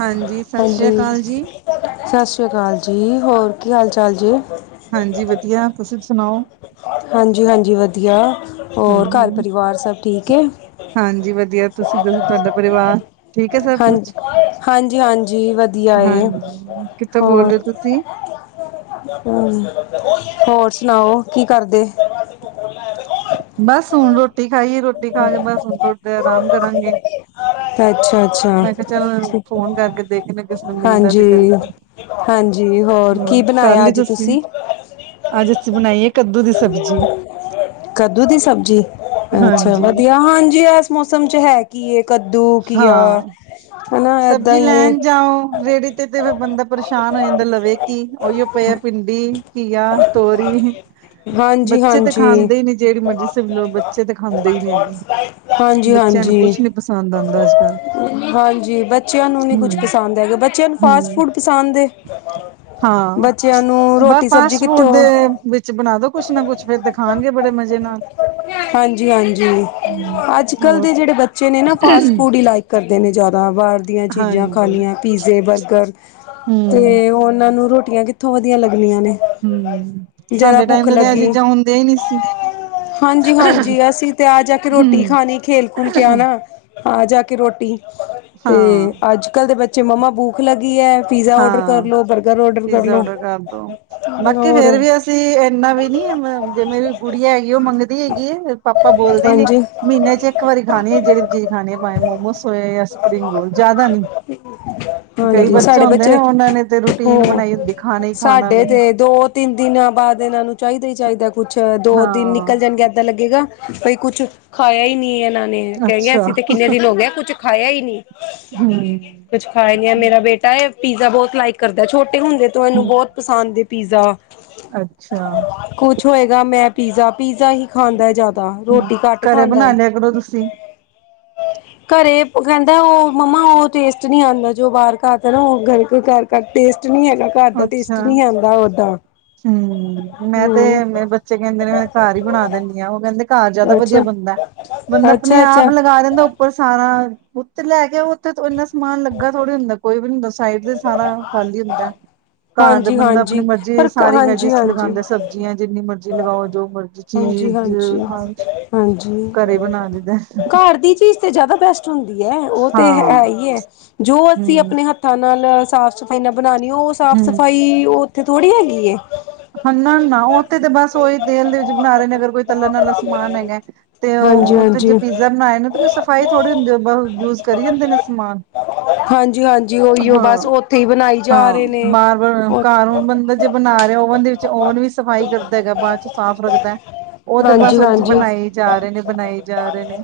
ਹਾਂਜੀ ਸਤਿ ਸ੍ਰੀ ਅਕਾਲ ਜੀ ਸਸ ਸ੍ਰੀ ਕਾਲ ਜੀ ਹੋਰ ਕੀ ਹਾਲ ਚਾਲ ਜੀ? ਹਾਂਜੀ ਵਧੀਆ ਤੁਸੀ ਸੁਣਾਓ? ਹਾਂਜੀ-ਹਾਂਜੀ ਵਧੀਆ ਹੋਰ ਘਰ ਹਾਂਜੀ ਪਰਿਵਾਰ ਸਭ ਠੀਕ ਏ। ਹਾਂਜੀ ਵਧੀਆ। ਤੁਸੀ ਦੱਸੋ ਤੁਹਾਡਾ ਪਰਿਵਾਰ ਠੀਕ ਏ ਸਭ ਹਾਂਜੀ, ਕੁਛ, ਹਾਂਜੀ-ਹਾਂਜੀ ਵਧੀਆ ਏ। ਹਾਂਜੀ ਥੋ ਬੋਲ ਰਹੇ ਹੋਰ, ਹੋ ਤੁਸੀਂ? ਹਮ ਹੋਰ ਸੁਣਾਓ ਕੀ ਕਰਦੇ? [unintelligible] ਬਸ ਹੁਣ ਰੋਟੀ ਖਾਈ ਏ ਰੋਟੀ ਖਾ ਕੇ ਬਸ ਹੁਣ ਥੋੜ੍ਹੀ ਦੇਰ ਆਰਾਮ ਕਰਾਂਗੇ। ਮੈਂ ਕਿਹਾ ਚੱਲ ਅੱਛਾ-ਅੱਛਾ। ਫੋਨ ਕਰਕੇ ਦੇਖਦੇ ਕਿਸੇ ਨੂੰ ਮਿਲਦਾ ਤੇ ਹਾਂਜੀ, ਕਰੀਏ। ਹਾਂਜੀ ਹੋਰ ਕੀ ਕਰ ਬਣਾਇਆ ਲਈ ਅੱਜ ਤੁਸੀਂ ਤੁਸੀ? ਅੱਜ ਅਸੀ ਬਣਾਈ ਏ ਕੱਦੂ ਦੀ ਸਬਜ਼ੀ ਅੱਛਾ ਹਾਂਜੀ ਵਧੀਆ ਹਾਂਜੀ। ਮੌਸਮ ਚ ਹੈ ਕੀ ਏ? ਕੱਦੂ ਘੀਆ ਹਾਂ ਹਨਾ ਏਦਾਂ ਸਬਜ਼ੀ ਹੀ ਏ। ਲੈਣ ਜਾਓ ਰੇਹੜੀ ਤੇ ਫ ਬੰਦਾ ਪਰੇਸ਼ਾਨ ਹੋ ਜਾਂਦਾ ਲਵੇ ਕਿ ਉਹੀਓ ਪਿਆ ਭਿੰਡੀ, ਘੀਆ, ਤੋਰੀ। ਹਾਂਜੀ ਬੱਚੇ ਤੇ ਹਾਂਜੀ ਖਾਂਦੇ ਹੀ ਨੀ ਜਿਹੜੀ ਮਰਜ਼ੀ ਸਬਜੀ ਲੳ ਬੱਚੇ ਤਾਂ ਖਾਂਦੇ ਹੀ ਨੀ। ਹਾਂਜੀ ਬੱਚਿਆਂ ਨੂੰ ਹਾਂਜੀ ਕੁਛ ਨੀ ਪਸੰਦ ਆਂਦਾ ਅੱਜ ਕੱਲ। ਹਾਂਜੀ, ਬੱਚਿਆਂ ਨੂੰ ਨਹੀਂ ਕੁਛ ਹਮ ਪਸੰਦ ਹੈਗਾ ਬੱਚਿਆਂ ਨੂੰ ਫਾਸਟ ਹਮ ਫੂਡ ਪਸੰਦ ਏ। ਹਾਂ ਬੱਚਿਆਂ ਨੂੰ ਬਸ ਰੋਟੀ ਸਬਜ਼ੀ ਫਾਸਟ ਫੂਡ ਕਿੱਥੋਂ? ਦੇ ਵਿੱਚ ਬਣਾ ਦੋ ਕੁਛ ਨਾ ਕੁੱਛ ਫੇਰ ਤੇ ਖਾਣਗੇ ਬੜੇ ਮਜ਼ੇ ਨਾਲ। ਜੀ ਹਾਂਜੀ, ਹੂੰ ਅੱਜ ਕੱਲ੍ਹ ਹੋਰ ਦੇ ਜਿਹੜੇ ਬੱਚੇ ਨੇ ਨਾ ਫਾਸਟ ਫੂਡ ਹੀ ਲਾਈਕ ਕਰਦੇ ਨੇ ਜ਼ਿਆਦਾ ਵ ਦੀਆਂ ਚੀਜ਼ਾਂ ਹਾਂਜੀ ਖਾਣੀਆਂ ਪੀਜ਼ੇ, ਬਰਗਰ ਹਮ ਤੇ ਉਹਨਾਂ ਨੂੰ ਰੋਟੀਆਂ ਕਿੱਥੋਂ ਵਧੀਆ ਲੱਗਣੀਆਂ ਨੇ। ਜਰਾ ਸਾਡੇ ਭੁੱਖ ਟਾਈਮ ਤੇ ਤਾਂ ਇਹ ਲੱਗੀ ਚੀਜ਼ਾਂ ਹੁੰਦੀਆਂ ਈ ਨੀ ਸੀ। ਹਾਂਜੀ ਹਾਂਜੀ, ਅਸੀਂ ਤੇ ਆ ਜਾ ਕੇ ਰੋਟੀ ਹਮ ਖਾਣੀ ਖੇਲ ਖੁਲ ਕੇ ਆਣਾ। ਹਾਂ, ਜਾ ਕੇ ਰੋਟੀ ਤੇ ਹਾਂ ਅੱਜ ਕੱਲ ਦੇ ਬੱਚੇ ਮੰਮਾ ਭੂਖ ਲਗੀ ਐ। ਪੀਜ਼ਾ ਔਡਰ ਹਾਂ ਕਰਲੋ, ਬਰਗਰ ਔਡਰ ਕਰ ਪੀਜ਼ਾ ਲੋ ਔਡਰ ਕਰ ਦੋ ਬਾਕੀ ਹੋਰ। ਫੇਰ ਵੀ ਅਸੀਂ ਇੰਨਾ ਵੀ ਨੀ ਜੇ ਮੇਰੀ ਗੁੜੀਆ ਹੈਗੀ ਉਹ ਮੰਗਦੀ ਹੈਗੀ ਐ ਪਾਪਾ ਬੋਲਦੇ ਨੇ। ਹਾਂਜੀ ਮਹੀਨੇ ਚ ਇੱਕ ਵਾਰੀ ਖਾਣੇ ਜਿਹੜੀ ਚੀਜ਼ ਖਾਣੀ ਆ ਪਾਵੇ ਮੋਮੋਸ ਹੋਏ ਜਾਂ ਸਪਰਿੰਗ ਰੋਲ ਜ਼ਿਆਦਾ ਨੀ। ਕਈ ਹਾਂਜੀ, ਸਾਡੇ ਹੁੰਦੇ ਨੇ ਬੱਚੇ ਉਹਨਾਂ ਨੇ ਤੇ ਰੂਟੀਨ ਹੂੰ, ਬਣਾਈ ਹੁੰਦੀ ਖਾਣਾ ਹੀ ਖਾਣਾ ਸਾਡੇ ਵੀ ਤੇ ਦੋ ਤਿੰਨ ਦਿਨਾਂ ਬਾਅਦ ਇਹਨਾਂ ਨੂੰ ਚਾਹੀਦਾ ਈ ਚਾਹੀਦਾ ਕੁਛ ਦੋ ਦਿਨ ਹਾਂ ਨਿਕਲ ਜਾਣਗੇ ਏਦਾਂ ਲੱਗੇਗਾ ਬਈ ਕੁੱਛ ਖਾਇਆ ਹੀ ਨਹੀਂ ਇਹਨਾਂ ਨੇ ਕਹਿ ਗੇ ਅੱਛਾ ਅਸੀਂ ਤੇ ਕਿੰਨੇ ਦਿਨ ਹੋ ਗਏ ਕੁੱਛ ਖਾਇਆ ਹੀ ਨਹੀਂ। ਹੂੰ, ਕੁੱਛ ਖਾਇਆ ਨੀ ਐ ਮੇਰਾ ਬੇਟਾ ਇਹ ਪੀਜ਼ਾ ਬਹੁਤ ਲਾਈਕ ਕਰਦਾ ਛੋਟੇ ਹੁੰਦੇ ਤੋਂ ਇਹਨੂੰ ਹਮ ਬਹੁਤ ਪਸੰਦ ਏ ਪੀਜ਼ਾ। ਅੱਛਾ, ਕੁਛ ਹੋਏਗਾ ਮੈਂ ਪੀਜ਼ਾ ਪੀਜ਼ਾ ਹੀ ਖਾਂਦਾ ਜ਼ਿਆਦਾ। ਤਾਂ ਹਮ ਰੋਟੀ ਘੱਟ ਘਰੇ ਖਾਂਦਾ ਬਣਾ ਏ। ਲਿਆ ਕਰੋ ਤੁਸੀਂ ਘਰੇ ਕਹਿੰਦਾ ਉਹ ਮੰਮਾ ਉਹ ਟੇਸਟ ਨਹੀਂ ਆਂਦਾ ਜੋ ਬਾਹਰ ਆਤਾਂ ਨਾ ਉਹ ਘਰ ਪੇ, ਟੇਸਟ ਨਹੀਂ ਹੈਗਾ ਘਰ ਦਾ ਟੇਸਟ ਅੱਛਾ ਨਹੀਂ ਆਂਦਾ ਓਦਾਂ। ਹੂੰ, ਮੈਂ ਤੇ ਹਮ ਮੇ ਬੱਚੇ ਕਹਿੰਦੇ ਨੇ ਮੈਂ ਘਰ ਹੀ ਬਣਾ ਦਿਨੀ ਆ ਉਹ ਕਹਿੰਦੇ ਘਰ ਜ਼ਿਆਦਾ ਵਧੀਆ ਅੱਛਾ ਬਣਦਾ ਬੰਦਾ ਆਪਣੇ ਅੱਛਾ ਅੱਛਾ ਆਪ ਲਗਾ ਲੈਂਦਾ ਪਰ ਸਾਰਾ ਉੱਤੇ ਲੈ ਕੇ ਉੱਥੇ ਇੰਨਾ ਸਮਾਨ ਲੱਗਾ ਥੋੜੀ ਹੁੰਦਾ ਕੋਈ ਵੀ ਨੀ ਹੁੰਦਾ। ਸਾਈਡ ਤੇ ਸਾਰਾ ਖਾਲੀ ਹੁੰਦਾ ਘਰ ਤਾਂ ਹਾਂਜੀ ਬੰਦਾ ਆਪਣੀ ਹਾਂਜੀ ਮਰਜ਼ੀ ਪਰ ਸਾਰੀ ਵੈਜ ਹਾਂਜੀ ਹਾਂਜੀ ਲਗਾਦਾ ਸਬਜ਼ੀਆਂ ਜਿੰਨੀ ਮਰਜ਼ੀ ਲਗਾਓ ਜੋ ਮਰਜ਼ ਹਾਂਜੀ ਹਾਂਜੀ, ਹਾਂਜੀ ਘਰੇ ਬਣਾ ਲਈਦਾ ਘਰ ਦੀ ਚੀਜ਼ ਤੇ ਜ਼ਿਆਦਾ ਬੈਸਟ ਹੁੰਦੀ ਐ ਉਹ ਤੇ ਹਾਂ ਹੈਈ ਐ ਜੋ ਅਸੀਂ ਹੂੰ, ਆਪਣੇ ਹੱਥਾਂ ਨਾਲ ਸਾਫ਼ ਸੁ ਨਾਲ ਬਣਾਣੀ ਐ ਉਹ ਸਾਫ਼ ਹੂੰ। ਸਫ਼ਾਈ ਉਹ ਉੱਥੇ ਥੋੜੀ ਹੈਗੀ ਏ। ਹਨਾ ਨਾ ਓਥੇ ਤਾਂ ਬਸ ਉਹੀ ਤੇਲ ਦੇ ਵਿੱਚ ਬਣਾ ਰਹੇ ਨੇ ਅਗਰ ਕੋਈ ਤਲਣ ਵਾਲਾ ਸਮਾਨ ਹੈਗਾ। ਤੇ ਹੁਣ ਹਾਂਜੀ ਉੱਥੇ ਜੇ ਹਾਂਜੀ ਪੀਜ਼ਾ ਬਣਾਏ ਨੇ ਤੇ ਸਫ਼ਾਈ ਥੋੜ੍ਹੀ ਹੁੰਦੀ ਬ ਯੂਜ ਕਰੀ ਜਾਂਦੇ ਨੇ ਸਮਾਨ। ਹਾਂਜੀ ਹਾਂਜੀ ਉਹੀਓ ਬਸ ਹਾਂ ਉੱਥੇ ਹੀ ਬਣਾਈ ਜਾ ਰਹੇ ਹਾਂ, ਨੇ ਵਾਰ ਵਾਰ ਹਾਂਜੀ ਘਰ ਹੁਣ ਬੰਦਾ ਜੇ ਬਣਾ ਰਹਾ ਓਵਨ ਦੇ ਵਿੱਚ ਓਵਨ ਵੀ ਸਫ਼ਾਈ ਕਰਦਾ ਹੈਗਾ ਬਾਅਦ ਚ ਸਾਫ਼ ਰੱਖਦਾ। ਉਹ ਤੇ ਬਸ ਹਾਂਜੀ ਉਹਦੇ ਚ ਹਾਂਜੀ ਬਣਾਈ ਜਾ ਰਹੇ ਨੇ ਬਣਾਈ ਜਾ ਰਹੇ ਨੇ।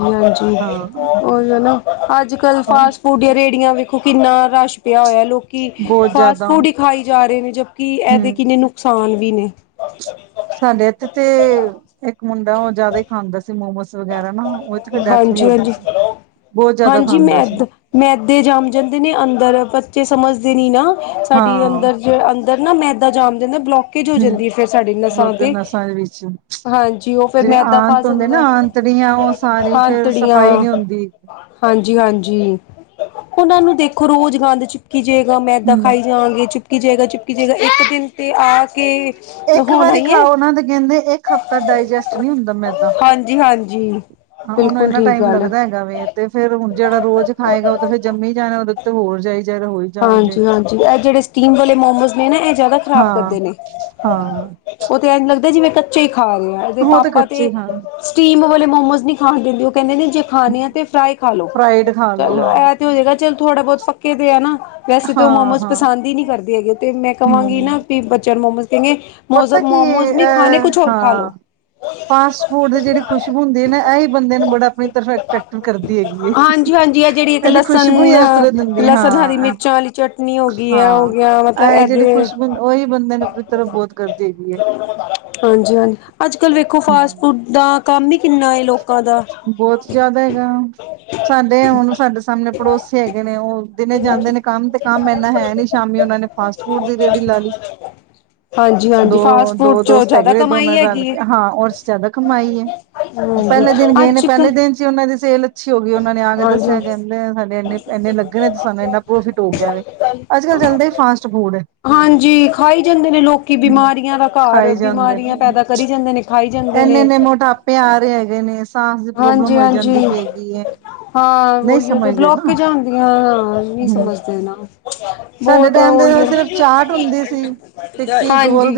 ਹਾਂਜੀ ਹਾਂਜੀ, ਹਾਂ। ਉਹ ਨਾ ਅੱਜ ਕੱਲ ਹਾਂ ਫਾਸਟ ਫੂਡ ਜਾਂ ਰੇੜੀਆਂ ਵੀ। ਕਿੰਨਾ ਰਸ਼ ਪਿਆ ਹੋਇਆ ਲੋਕ ਬਹੁਤ ਫਾਸਟ ਜ਼ਿਆਦਾ ਫੂਡ ਹੀ ਖਾਈ ਜਾ ਰਹੇ ਨੇ ਜਦਕਿ ਹੂੰ ਇਹਦੇ ਕਿੰਨੇ ਨੁ, ਕਸਾਨ ਵੀ ਨੇ। ਸਾਡੇ ਇੱਥੇ ਤੇ ਇੱਕ ਮੁੰਡਾ ਉਹ ਜਿਆਦਾ ਹੀ ਖਾਂਦਾ ਸੀ ਮੋਮੋਸ ਵਗੈਰਾ ਨਾ। ਉਹ ਤੇ ਫਿਰ ਡੈਥ ਵੀ ਹਾਂਜੀ ਹੋ ਗਈ ਹਾਂਜੀ ਸੀ ਬਹੁਤ ਜ਼ਿਆਦਾ ਹਾਂਜੀ ਖਾਂਦਾ ਸੀ। ਮੈਦ ਮੈਦੇ ਜੰਮ ਜਾਂਦੇ ਨੇ ਅੰਦਰ ਬੱਚੇ ਸਮਝਦੇ ਨਹੀਂ ਨਾ ਸਾਡੀ ਹਾਂ ਅੰਦਰ ਅੰਦਰ ਨਾ ਮੈਦਾ ਜਾਮ ਜਾਂਦਾ ਬਲੋਕੇਜ ਹੋ ਜਾਂਦੀ ਆ ਹੂੰ, ਫੇਰ ਸਾਡੀ ਨਸਾਂ ਲੋਕ ਤੇ। ਨਸਾਂ ਦੇ ਵਿੱਚ ਹਾਂਜੀ, ਓ ਫੇਰ ਜਿਹੜੇ ਮੈਦਾ ਆਂਤ ਫਸ ਹੁੰਦੇ ਨਾ ਜਾਂਦਾ। ਆਂਤੜੀਆਂ ਉਹ ਫੇਰ ਹਾਂਤੜੀਆਂ ਸਫ਼ਾਈ ਨਹੀਂ ਹੁੰਦੀ। ਹਾਂਜੀ ਹਾਂਜੀ, ਉਹਨਾਂ ਨੂੰ ਦੇਖੋ ਰੋਜ਼ ਗੰਦ ਚ ਚੁਪਕੀ ਜਏਗਾ ਮੈਦਾ ਹੂੰ, ਖਾਈ ਜਾਵਾਂਗੇ ਚੁਪਕੀ ਜੇਗਾ ਚੁਪਕੀ ਜਏਗਾ ਇੱਕ ਦਿਨ ਤੇ ਆ ਕੇ ਇੱਕ ਹੋਣਾ ਵਾਰੀ ਹੀ ਹੈ ਖਾਓਨਾਂ ਦੇ ਕਹਿੰਦੇ ਇੱਕ ਹਫ਼ਤਾ ਡਾਇਜੈਸਟ ਨਹੀਂ ਹੁੰਦਾ ਮੈਦਾਂ ਹਾਂਜੀ ਹਾਂਜੀ ਹਾਂ ਉਹਨੂੰ ਬਿਲਕੁਲ ਇੰਨਾ ਠੀਕ ਟਾਈਮ ਗੱਲ ਹੈ ਲੱਗਦਾ ਹੈਗਾ ਵ ਤੇ ਫੇਰ ਹੁਣ ਜਿਹੜਾ ਰੋਜ ਖਾਏਗਾ ਉਹ ਤੇ ਫੇਰ ਜੰਮੀ ਹੀ ਜਾਣਾ ਉਹਦੇ ਉਤੇ ਹੋਰ ਜਾਇ ਜਾਾਰ ਹੋਏ ਹਾਂਜੀ ਹਾਂਜੀ ਇਹ ਜਿਹੜੇ ਸਟੀਮ ਵਾਲੇ ਮੋਮੋਜ਼ ਨੇ ਨਾ ਇਹ ਜਿਆਦਾ ਖਰਾਬ ਹਾਂ, ਕਰਦੇ ਨੇ ਹਾਂ ਉਹ ਤੇ ਐ ਲੱਗਦਾ ਜਿਵੇਂ ਕੱਚੇ ਹੀ ਖਾ ਰਿਹਾ ਉਹ ਪਾਪਾ ਕੱਚੇ ਤੇ ਖਾਣ ਸਟੀਮ ਵਾਲੇ ਮੋਮੋਸ ਨਹੀ ਖਾਣ ਦੇਦੇ ਉਹ ਕਹਿਦੇ ਨੇ ਜੇ ਖਾਣੀ ਆ ਤੇ ਫਰਾਈ ਖਾ ਲੋੋ ਫਰਾਈਡ ਖਾ ਲੋ ਚਲੋ ਹਾਂ, ਇਹ ਤੇ ਹੋਜੇਗਾ ਚਲ ਥੋੜਾ ਬਹੁਤ ਪਕੇ ਦੇ ਆ ਨਾ ਵੈਸੇ ਤਾਂ ਉਹ ਹਾਂ, ਮੋਮੋਸ ਹਾਂ ਪਸੰਦ ਹੀ ਨਹੀ ਕਰਦੀ ਹੈਗੇ ਤੇ ਮੈਂ ਕਹਾਂਗੀ ਨਾ ਹੂੰ। ਵੀ ਬੱਚਿਆਂ ਨੂੰ ਮੋਮੋਸ ਕੇਗੇ ਮ ਪਤਾ ਕੀ ਮੋਮੋਜ਼ ਨਹੀ ਖਾਣੇ ਅ ਕੁਛ ਹੋਰ ਖਾ ਹਾਂ ਲੋ ਫਾਸਟ ਫੂਡ ਦੇ ਜਿਹੜੀ ਖੁਸ਼ਬ ਹੁਦੀ ਆ ਨਾ ਇਹਹੀ ਬੰਦੇ ਨੂੰ ਬੜਾ ਆਪਣੀ ਤਰਟਰੈਕਟ ਕਰਦੀ ਹੈਗੀ। ਹਾਂਜੀ-ਹਾਂਜੀ ਇਹ ਜਿਹੜੀ ਇੱਕ ਇਹਦੀ ਖੁਸ਼ਬੂ ਹੀ ਲਸਣ ਇਸ ਤਰ੍ਹਾਂ ਦਿੰਦੀ ਲਸਣ ਹਰੀ ਹਾਂ। ਮਿਰਚਾਂ ਵਾਲੀ ਚਟਨੀ ਹੋ ਗਈ ਹੈ ਹੋ ਹਾਂ ਗਿਆ ਮਤਲਬ ਇਹ ਜਿਹੜੇ ਇਹਦੇ ਖੁਸ਼ਬ ਉਹੀ ਬੰਦੇ ਨੇ ਵੀ ਤਲੋ ਬਹੁਤ ਕਰਦੀ ਹੈਗੀ ਹੈ। ਹਾਂਜੀ- ਹਾਂਜੀ ਅਜ ਕਲ ਵੇਖੋ ਫਾਸਟ ਹੂੰ। ਫੂਡ ਦਾ ਕਮ ਹੀ ਕਿਨਾ ਲੋਕਾ ਦਾ ਬਹੁਤ ਜ਼ਿਆਦਾ ਹੈਗਾ। ਸਾਡੇ ਹੁਣ ਸਾਡੇ ਸਾਹਮਣੇ ਪੜੋਸ ਹੈਗੇ ਨੇ ਉਹ ਦਿਨੇ ਜਾਂਦੇ ਹਾਂਜੀ ਨੇ ਕਮ ਤੇ ਕਮ ਇਨਾ ਹੈ। ਨੀ ਸ਼ਾਮ ਉਹਨਾ ਨੇ ਫਾਸਟ ਫੂਡ ਦੀ ਰੇਹੜੀ ਲਾ ਲਈ। ਹਾਂਜੀ ਹਾਂਜੀ ਫਾਸਟ ਫੂਡ ਦੋ ਚੋਂ ਦੋਸਤ ਜ਼ਿਆਦਾ ਹੈਗੇ ਦੋਨਾ ਕਮਾਈ ਰਲ ਹੈਗੀ ਹੈ ਕੇ ਹਾਂ ਰ ਜ਼ਿਆਦਾ ਕਮਾਈ ਹੈ। ਹਾਂਜੀ ਪਹਿਲੇ [unintelligible] ਦਿਨ ਗਏ ਨੇ ਪਹਿਲੇ ਕੱਲ ਦਿਨ 'ਚ ਹੀ ਉਹਨਾ ਦੀ ਸੇਲ ਅਛੀ ਹੋ ਗਈ ਉਹਨਾ ਨੇ ਆ ਕੇ ਦਸਿਆ ਹਾਂਜੀ ਕਹਿਦੇ ਸਾਡੇ ਇਨੇ ਇਨੇ ਲਗਣੇ ਨੇ ਤੇ ਸਾਨੂੰ ਇਨਾ ਪ੍ਰੋਫਿਟ ਹੋ ਗਿਆ ਵ ਅਜ ਕਲ ਚਲਦਾ ਹੀ ਫਾਸਟ ਫੂਡ ਹਾਂਜੀ ਖਾਈ ਜਾਦੇ ਨੇ ਲੋਕੀ ਬਿਮਾਰੀਆਂ ਦਾ ਘਰ ਖਾਈ ਬਿਮਾਰੀਆਂ ਪੈਦਾ ਕਰੀ ਜਾਦੇ ਨੇ ਖਾਈ ਜਾਂਦੇ ਇਨੇ- ਨੇ ਇਨੇ ਮੋਟਾਪੇ ਆ ਰਹੇ ਹੈਗੇ ਨੇ ਸਾਂਸ ਦੀ ਪ੍ਰੋਬਲਮ ਹਾਂਜੀ ਹੋਈ ਹਾਂਜੀ ਜਾਦੀ ਪੇਈ ਹੈਗੀ। ਹਾਂ ਨਹੀਂ ਉਹੀਓ ਤੇ ਸਮਝਦੇ ਬਲੋਕ ਨਾ ਜਾਂ ਹੁੰਦੀਆ ਨੀ ਹਮ ਸਮਝਦੇ ਨਾ ਸਾਡੇ ਬਹੁਤ ਟਾਈਮ ਦੇ ਉਹਹੀ ਆ ਸਿਰਫ ਚਾਟ ਹੁੰਦੀ ਸੀ ਟਿੱਕੀ ਗੋਲ ਹਾਂਜੀ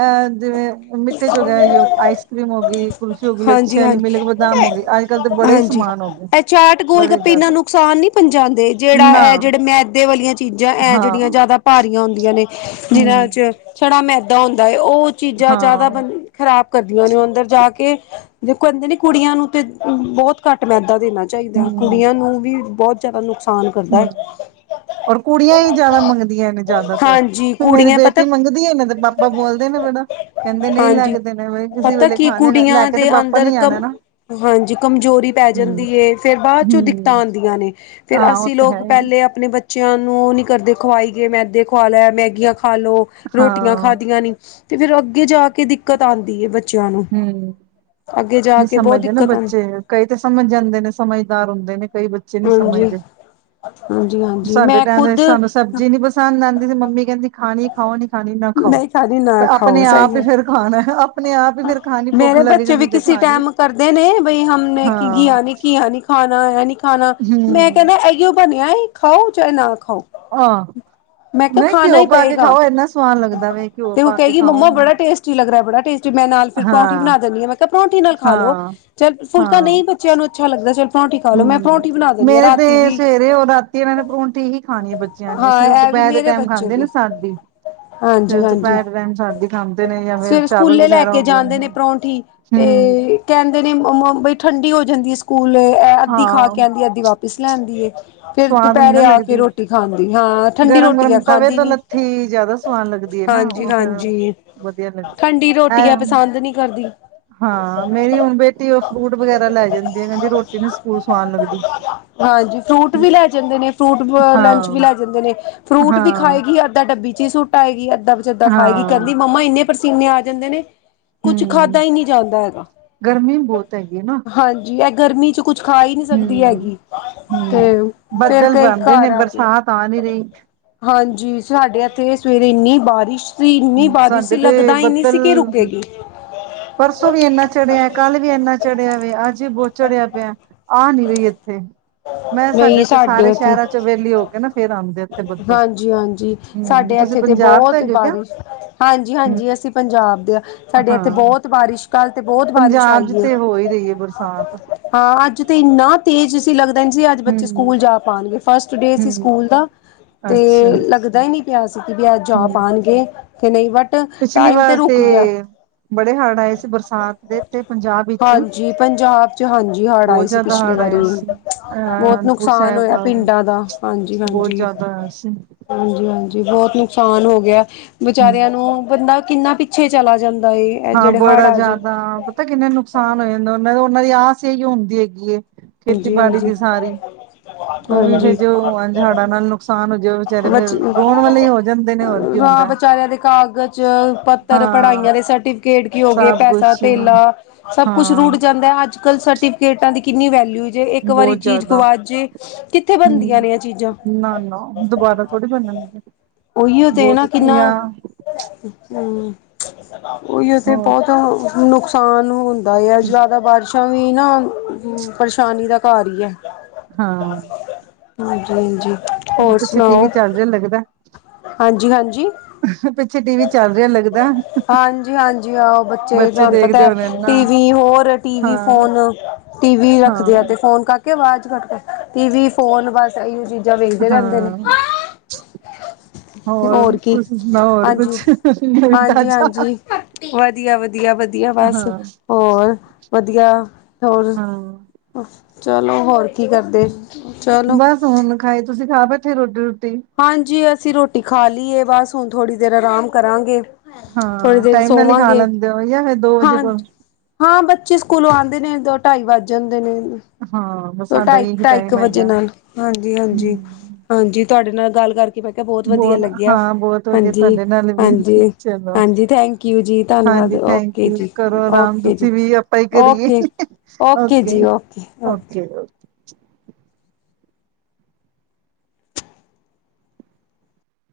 ਅਹ ਜਿਵੇ- ਮਿੱਠੇ 'ਚ ਗਏ ਆਈਸ ਕਰ੍ਰੀਮ ਹੋ ਗਈ ਕੁਲਫੀ ਹੋ ਗਈ ਲੱਛੇ ਹਾਂਜੀ ਵਾਲੀ ਹਾਂਜੀ ਮਿਲੇ ਕੇ ਬਦਾਮ ਹੋ ਗਈ ਅਜ ਕਲ ਤੇ ਬੜੇ ਹੀ ਸਮਾਨ ਹੋ ਗਏ। ਚਾਰਟ ਗੋਲ ਬੜੇ ਗੱਪੇ ਇਨਾ ਜ਼ਿਆਦਾ ਨੁਕਸਾਨ ਨੀ ਪੁੰਚਾਦੇ ਜਿਹੜਾ ਇਹ ਨਾ ਜਿਹੜੇ ਮੈਦੇ ਵਾਲੀਆ। ਚੀਜ਼ਾਂ ਐ ਜਿਹੜੀਆਂ ਹਾਂ, ਜ਼ਿਆਦਾ ਭਾਰੀਆਂ ਹੁਦੀਆ ਨੇ ਹੂੰ, ਜਿਹਨਾਂ 'ਚ ਛੜਾ ਮੈਦਾ ਹੁਦਾ ਹੈਏ ਉਹ ਚੀਜ਼ਾ ਜ਼ਿਆਦਾ ਹਾਂ, ਖਰਾਬ ਕਰਦੀ ਨੇ ਅੰਦਰ ਜਾ ਕੇ ਦੇਖੋ ਕਹਿਦੇ ਨੇ ਕੁੜੀਆ ਨੂੰ ਤੇ ਬਹੁਤ ਘੱਟ ਮੈਦਾ ਦੇਣਾ ਚਾਹੀਦਾ ਹੂੰ, ਕੁੜੀਆਂ ਨੂੰ ਵੀ ਬਹੁਤ ਜਆਦਾ ਨੁਕਸਾਨ ਕਰਦਾ ਹੂੰ। ਹੈ। ਔਰ ਕੁੜੀਆਂ ਹੀ ਜ਼ਿਆਦਾ ਮੰਗਦੀਆਂ ਇਹ ਨੇ ਜ਼ਿਆਦਾ ਤਰ ਹਾਂਜੀ ਮੇਰੀ ਕੁੜੀਆਂ ਬੇਟੀ ਪਤਾ ਮੰਗਦੀ ਵਧੀਏ ਨੇ ਤੇ ਪਾਪਾ ਬੋਲਦੇ ਨੇ ਬੜਾ ਕਹਿਦੇ ਨਹੀ ਲੈ ਹਾਂਜੀ ਕੇ ਦੇਣੇ ਕਿਸੇ ਪਤਾ ਵੇਲੇ ਕੀ ਖਾ ਲਿਆ ਲੈ ਕੁੜੀਆਂ ਕੇ ਤੇ ਦੇ ਪਾਪਾ ਅੰਦਰ ਨੀ ਕਮ ਆਣਾ ਨਾ ਹਾਂਜੀ ਕਮਜ਼ੋਰੀ ਪੈ ਜਾਂਦੀ ਹੂੰ, ਹੈ ਫੇਰ ਬਾਅਦ ਚੋਂ ਦਿਕਤਾਂ ਹੂੰ, ਆਉਦੀਆਂ ਨੇ ਫੇਰ ਹਾਂ ਉਹ ਅਸੀ ਤੇ ਹੈ ਲੋਕ ਹੀ ਪਹਿਲੇ ਆਪਣੇ ਬੱਚਿਆਂ ਨੂੰ ਨੀ ਕਰਦੇ ਖਵਾਈ ਗਏ ਮੈਦੇ ਖੁਵਾ ਲੈ ਮੈਗੀਆਂ ਖਾ ਲਓ ਰੋਟੀਆਂ ਹਾਂ, ਖਾਦੀਆਂ ਨੀ ਤੇ ਫੇਰ ਅਗੇ ਜਾ ਕੇ ਦਿਕਤ ਆਉਦੀ ਹੈ। ਬੱਚਿਆਂ ਨੂੰ ਹੂੰ। ਅਗੇ ਜਾ ਨਹੀਂ ਕੇ ਬਹੁਤ ਸਮਝਦੇ ਨਾ ਦਿਕਤ ਹਨ ਬੱਚੇ ਕਈ ਤਾਂ ਸਮਝ ਜਾਦੇ ਨੇ ਸਮਝਦਾਰ ਹੁਦੇ ਨੇ ਕਈ ਬੱਚੇ ਨਹੀ ਹਾਂਜੀ ਸਮਝਦੇ। ਹਾਂਜੀ- ਹਾਂਜੀ- ਸਾਡੇ ਮੈਂ ਟਾਈਮ ਦੇ ਖੁਦ ਸਾਨੂੰ ਸਬਜ਼ੀ ਨੀ ਪਸੰਦ ਆਉਦੀ ਸੀ ਮੰਮੀ ਕਹਿਦੀ ਖਾਣੀ ਖਾਓਣੀ ਖਾਣੀ ਨਾ ਖਾਓ ਮੈਂ ਖਾਦੀ ਨਾ ਖਾਓ ਆਪਣੇ ਆਪ ਹੀ ਫਿਰ ਖਾਣਾ ਆਪਣੇ ਆਪ ਹੀ ਫਿਰ ਖਾਣੀ ਭੁੱਖ ਮੇਰੇ ਲੱਗ ਬੱਚੇ ਵੀ ਜਾਣੀ ਤੇ ਕਿਸੇ ਖਾਣੀ ਟਾਈਮ ਕਰਦੇ ਨੇ ਬਈ ਹਮ ਨੇ ਕੀ ਹਾਂ ਨੀ ਕੀ ਨਹੀ ਖਾਣਾ ਐਂ ਨੀ ਖਾਣਾ ਮੈਂ ਹਮ ਕਹਿਦਾ ਇਓ ਬਣਿਆ ਖਾਓ ਚਾਹੇ ਨਾ ਖਾਓ ਹਾਂ, ਮੈਂ ਕਿਹਾ ਨਈ ਖਾਣਾ ਘਓ ਹੀ ਪਾਕੇ ਪਏਗਾ। ਖਾਓ ਏਨਾ ਸਵਾਦ ਲਗਦਾ ਵੇ ਘਓ ਪਾਕੇ ਖਾਓ ਲੱਗਦਾ ਬੜਾ ਟੇਸਟੀ ਮੈਂ ਨਾਲ ਪਰੋਂਠੀ ਹਾਂ ਬਨਾ ਦੇਂਨੀ ਆ, ਮੈਂ ਕੇਆ ਪਰੋਂਠੀ ਨਾਲ ਖਾਲੋ ਹਾਂ ਚਲ ਫੁਲਕਾ ਹਾਂ ਨਈ ਬੱਚੇਆਂ ਨੂੰ ਅੱਛਾ ਲੱਗਦਾ ਚੱਲ ਪਰੋਂਠੀ ਖਾਲੋ ਮੈਂ ਹਮ ਪਰੌਂਠੀ ਬਣਾ ਦਿੰਦੀ ਹਾਂ ਮੇਰੇ ਰਾਤੀ ਤੇ ਵੀ ਸਵੇਰੇ ਓ ਰਾਤੀ ਏਨਾਂ ਨੇ ਪਰੋਂਠੀ ਹੀ ਖਾਨੀ ਬੱਚੇਆਂ ਨੇ, ਹਾਂ ਸਿਰਫ ਇਹ ਵੀ ਦੁਪੈਰ ਦੇ ਮੇਰੇ ਟੈਮ ਬੱਚੇ ਖਾਂਦੇ ਨੇ ਵੀ ਸਾਦੀ ਫਿਰ ਹਾਂਜੀ-ਹਾਂਜੀ ਦੁਪੈਰ ਟਾਈਮ ਸ਼ਾਦੀ ਖਾਂਦੇ ਨੇ ਜਾਂ ਫਿਰ ਸਵੇਰੇ ਚਾਵਲ ਸਕੂਲੇ ਲੈ ਵਗੈਰਾ ਕੇ ਹੋ ਗ ਜਾਂਦੇ ਨੇ ਹਦੇ ਪਰੌਂਠੀ ਤੇ ਕਹਿਦੇ ਨੇ ਬਈ ਠੰਡੀ ਹੋ ਜਾਦੀ ਸਕੂਲ ਅਧੀ ਖਾ ਕੇ ਹਾਂ ਅੱਦੀ ਵਾਪਿਸ ਲੈਨਦੀ ਏ, ਫਿਰ ਸਵਾਦ ਨੀ ਨਾ ਦੁਪੈਰੇ ਆ ਕੇ ਲੱਗਦੀ ਰੋਟੀ ਖਾਦੀ ਹਾਂ ਠੰਡੀ ਗਰਮ ਰੋਟੀ ਆ ਗਰਮ ਖਾ ਤਵੇ ਲਥੀ ਜੈਦਾ ਸਵਾਦ ਲਗਦੀ ਏ ਨਾ ਹਾਂਜੀ ਓ ਫੇਰ ਹਾਂਜੀ ਠੰਡੀ ਰੋਟੀਆ ਪਸਾੰਦ ਨੀ ਕਰਦੀ। ਹਾਂ, ਮੇਰੀ ਹੁਨ ਬੇਟੀ ਓ ਫਰੂਟ ਵਗੈਰਾ ਲੈ ਜਾਂਦੀ ਏ, ਕੈਂਦੀ ਰੋਟੀ ਨੀ ਸ ਸਕੂਲ ਸਵਾਦ ਲੱਗਦੀ। ਹਾਂਜੀ, ਫਰੂਟ ਵੀ ਲੈ ਜਾਂਦੇ ਨੇ, ਫਰੂਟ ਵ ਲੰਚ ਵੀ ਹਾਂ ਲੈ ਜਾਂਦੇ ਨੇ, ਫਰੂਟ ਵੀ ਹਾਂ ਖਾਏਗੀ ਅੱਧਾ ਡੱਬੀ ਚ ਈ ਸੁ ਟਾਏਗੀ ਅੱਧਾ ਪਚੱਧਾ ਖਾਏਗੀ, ਹਾਂ ਕੈਂਦੀ ਮੰਮਾ ਏਨੇ ਪਸੀਨੇ ਆ ਜਾਂਦੇ ਨੇ। ਕੁੱਛ ਹਮ ਖਾਧਾ ਈ ਨੀ ਜਾਂਦਾ ਹੈਗਾ, ਗਰਮੀ ਬਹੁਤ ਹੈਗੀ ਨਾ ਹਾਂਜੀ ਐ ਗਰਮੀ ਚ ਕੁੱਛ ਖਾ ਹੀ ਨਹੀਂ ਸਕਦੀ ਹਮ ਹੈਗੀ, ਹਮ ਤੇ ਫੇਰ ਬੱਦਲ ਕਈ ਬਣ ਰਹੇ ਘਾੱਰ ਨੇ ਆ ਕੇ ਬਰਸਾਤ ਆ ਨੀ ਰਹੀ ਹਾਂਜੀ, ਸਾਡੇ ਐਥੇ ਸਵੇਰੇ ਏਨੀ ਬਾਰਿਸ਼ ਵਿ ਇੰਨੀ ਹੂੰ, ਬਾਰਿਸ਼ ਸੀ ਸਾਡੇ ਤੇ ਲੱਗਦਾ‌ ਈ ਨੀ ਬੱਦਲ ਸੀ ਕੀ ਰੁਕੇਗੀ। ਪਰਸੋਂ ਵੀ ਏਨਾ ਚੜੇਆ, ਕਾੱਲ ਵੀ ਏਨਾ ਚੜੇਆ ਵੇ, ਆੱਜ ਵੀ ਬੋਤ ਚੜੇਆ ਪੇਆ। ਆ ਨੀ ਰਈ ਐਥੇ। ਮੈਂ ਸਾਡੇ ਨਹੀਂ ਤੇ ਸਾਰੇ ਇੱਥੇ ਸ਼ੈਰਾਂ ਚ ਵੇਲੀ ਹੋ ਕੇ ਨਾ ਫੇਰ ਆਦੇਂ ਐਥੇ ਬਦਲ ਹਾਂਜੀ ਹਾਂਜੀ ਸਾਡੇ ਹੂੰ, ਤੁਸੀ ਇੱਥੇ ਤੇ ਪੰਜਾਬ ਤੋ ਬਹੁਤ ਹੈਗੇ ਕਯਾ। ਬਾਰਿਸ਼ ਹਾਂਜੀ, ਹਾਂਜੀ ਅਸੀਂ ਪੰਜਾਬ ਦੇ ਹਾਂ। ਸਾਡੇ ਐਥੇ ਹਾਂ ਬੋਤ ਬਾਰਿਸ਼ ਕਾੱਲ ਤੇ ਬੋਤ ਬਾਰਿਸ਼ ਆਈ ਪੰਜਾਬ ਚ ਏ, ਤੇ ਹੋ ਹੀ ਰਹੀ ਹੈ ਬਰਸਾਤ ਹਾਂ ਆੱਜ ਤੇ ਇੰਨਾ ਤੇਜ਼ ਸੀ ਲੱਗ ਪੈਂਜੀ ਆੱਜ ਬੱਚੇ ਹਮ ਸਕੂਲ ਜਾ ਪਾਨਗੇ, ਫਸਟ ਡੇ ਸੀ ਹਮ ਸਕੂਲ ਦਾ, ਤੇ ਅੱਛਾ ਲੱਗਦਾ ਈ ਨੀ ਕੇਆ ਸੀ ਵੀ ਆੱਜ ਜਾ ਹਮ ਪਾਨਗੇ, ਕੇ ਨਈ ਬਟ ਪਿਛਲੀ ਟਾਈਮ ਵਾਰ ਰੁਕ ਗਿਆ। ਤੇ, ਬੜੇ ਹਾੜ ਆਏ ਸੀ ਬਰਸ [unintelligible] ਦੇ ਤੇ ਪੰਜਾਬ ਵਿੱਚ, ਹਾਂਜੀ ਪੰਜਾਬ ਚ ਹਾਂਜੀ ਹੜ੍ਹ ਬੋਤ ਆਏ ਸੀ ਜੈਦਾ ਪਿਛਲੀ ਹਾੜ ਵਾਰੀ ਆਏ ਸੀ। ਬਹੁਤ ਅਨੰਦਪੁਰ ਨੁਕਸਾਨ ਸੈਬ, ਹੋਇਆ ਪਿੰਡਾਂ ਦਾ ਹਾਂਜੀ ਬੋਤ ਹਾਂਜੀ ਜੈਦਾ ਸੀ। ਹਾਂਜੀ, ਹਾਂਜੀ ਬੋਤ ਨੁਕਸਾਨ ਹੋਗੇਆ। ਹਮ ਬਚਾਰੇਆਂ ਨੂੰ ਬੰਦਾ ਕਿੰਨਾ ਪਿ ਪਿੱਛੇ ਚਲਾ ਜਾਂਦਾ ਏ ਇਹ ਹਾਂ, ਜਿਹੜੇ ਹੜ੍ਹ ਬੜਾ ਆ ਜਾਣ ਜੈਦਾ ਪਤਾ ਕਿੰਨੇ ਨੁਕਸਾਨ ਹੋਏ ਓਨਾਂ ਦੇ, ਓਨਾਂ ਦੀ ਆਸ ਐਈਓ ਹੁੰਦੀ ਹੈਗੀ ਏ, ਹਾਂਜੀ ਖੇਤੀਬਾੜੀ ਹਾਂਜੀ ਦੀ ਸਾਰੀ। ਉਹ ਵੀ ਫੇਰ ਹਾਂਜੀ ਜੋ ਅੰਜ ਹਾੜਾਂ ਨਾਲ ਨੁਕਸਾਨ ਹੋ ਜਾਵੇ ਵਿਚਾਰੇ ਫੇਰ ਰੋਣ ਵਾਲੇ ਹੀ ਹੋ ਜਾਂਦੇ ਨੇ ਹੋਰ ਕੀ [unintelligible] ਹੁੰਦਾ। ਵਿਚਾਰਗਆਂ ਦੇ ਕਾਗਜ਼, ਪੱਤਰ, ਹਾਂ ਪੜਾਈਆਂ ਦੇ ਸਟੀਵਿਕੇਟ‌ ਕੀ ਹੋਗੇ, ਸਭ ਪੈਸਾ ਕੁਛ ਧੇਲਾ ਸਭ ਕੁਛ ਰੁੜ ਹਾਂ ਜਾਂਦਾ, ਅੱਜ-ਕਲ ਸਟੀਵਿਕੇਟਾਂ ਦੀ ਕਿੰਨੀ ਵੈਲਊ ਜੇ ਏਕ ਵਾਰੀ ਬਹੁਤ ਚੀਜ਼ ਜ਼ਿਆਦਾ ਗਵਾਚ ਦੇ, ਕਿੱਥੇ ਬਨਦੀਆਂ ਹੂੰ ਨੇ ਐ ਚੀਜ਼ਾਂ ਥੋੜੀ ਬਨਨ ਓਈਓ ਤੇ ਨਾ ਕਿੰਨਾ ਹੂੰ, ਓਈਓ ਤੇ ਹੋਰ ਬੋਤਾ ਨੁਕਸਾਨ ਹੋਂਦਾ ਯਾਅ, ਹੂੰ ਜੈਦਾ ਬਾਰਸ਼ਾਂ ਵੀ ਨਾ ਪਰੇਸ਼ਾਨੀ ਦਾ ਘਾੱਰ ਈ ਐ। ਹਾਂ ਹਾਂਜੀ, ਹਾਂਜੀ। ਓਰ ਪਿੱਛੇ ਟੀ ਸੁਨਾਓ? ਵੀ ਚੱਲ ਰਿਹਾ ਲੱਗਦਾ ਹਾਂਜੀ, ਹਾਂਜੀ। ਪਿੱਛੇ ਟੀ ਵੀ ਚੱਲ ਲੇਆ ਲੱਗਦਾ। ਹਾਂਜੀ, ਹਾਂਜੀ ਆਹੋ ਬੱਚੇ ਤੋਆਨ ਦੇਖਦੇ ਪਤਾ। ਹੋਣੇ ਇਨਾ ਟੀ ਵੀ ਹੋਰ ਟੀ ਵੀ, ਹਾਂ ਫੋਨ ਟੀ ਵੀ ਹਾਂ ਰੱਖਦੇ ਆ, ਤੇ ਫੋਨ ਕਾਕੇ ਆਵਾਜ਼ ਕਾੱਟ ਕਾੱਰ ਫੋਨ ਬਾੱਸ ਐਈਓ ਚੀਜ਼ਾਂ ਵੇਖਦੇ ਰੈਂਦੇ ਨੇ, ਹਾਂ ਹੋਰ ਕੀ ਤੁਸੀਂ ਸੁਣਾਓ ਹੋਰ ਹਾਂਜੀ, ਕੁਛ ਨਵੀ ਹਾਂਜੀ, ਤਾਜ਼ਾ ਹਾਂਜੀ। ਵਦੀਆ, ਵਦੀਆ, ਵਦੀਆ ਬਾੱਸ ਹਾਂ ਹੋਰ ਵਦੀਆ ਹੋਰ ਹਾਂ ਚਲੋ ਹੋਰ ਕੀ ਕਰਦੇ, ਚਲੋ ਬਸ ਹੁਣ ਖਾਏ, ਤੁਸੀਂ ਖਾ ਬੈਠੇ ਰੋਟੀ- ਰੋਟੀ? ਹਾਂਜੀ, ਅਸੀਂ ਰੋਟੀ ਖਾ ਲਈਏ। ਬਸ ਹੁਣ ਥੋੜੀ ਦੇਰ ਆਰਾਮ ਕਰਾਂਗੇ। ਥੋੜ੍ਹੀ ਹਾਂ, ਦੇਰ ਟਾਈਮ ਨਾਲ ਹੀ, ਖਾ ਸੋਵਾਂਗੇ ਲੈਂਦੇ ਹੋ। ਜਾਂ ਫੇਰ ਦੋ ਵਜੇ ਹਾਂ ਕੋਲ ਹਾਂ, ਬੱਚੇ ਸਕੂਲੋ ਆਦੇ ਨੇ। ਦੋ, ਢਾਈ ਵੱਜ ਜਾਂਦੇ ਨੇ। ਹਾਂ। ਬਸ ਦੋ, ਸਾਡਾ ਢਾਈ, ਵੀ ਇਹੀ ਢਾਈ ਇੱਕ ਟਾਈਮ ਵਜੇ ਹੈਗਾ ਨਾਲ। ਹਾਂਜੀ-ਹਾਂਜੀ। ਹਮ ਹਾਂਜੀ, ਤੁਹਾਡੇ ਨਾਲ ਗੱਲ ਕਰਕੇ। ਨਹੀਂ ਬੇਟਾ, ਬਹੁਤ ਵਧੀਆ ਲੱਗਿਆ। ਹਾਂ ਬਹੁਤ ਵਧੀਆ ਹਾਂਜੀ, ਤੁਹਾਡੇ ਨਾਲ ਵੀ ਹਾਂਜੀ, ਚਲੋ ਹਾਂਜੀ ਥੈਂਕ ਕੂ ਜੀ, ਧੰਨਵਾਦ। ਹਾਂਜੀ ਥੈਂਕ ਓਕੇ ਯੂ ਜੀ, ਕਰੋ ਆਰਾਮ ਓਕੇ ਜੀ, ਤੁਸੀਂ ਵੀ ਆਪਾਂ ਹੀ ਕਰੀਏ ਓਕੇ। ਓਕੇ ਜੀ, ਓਕੇ, ਓਕੇ।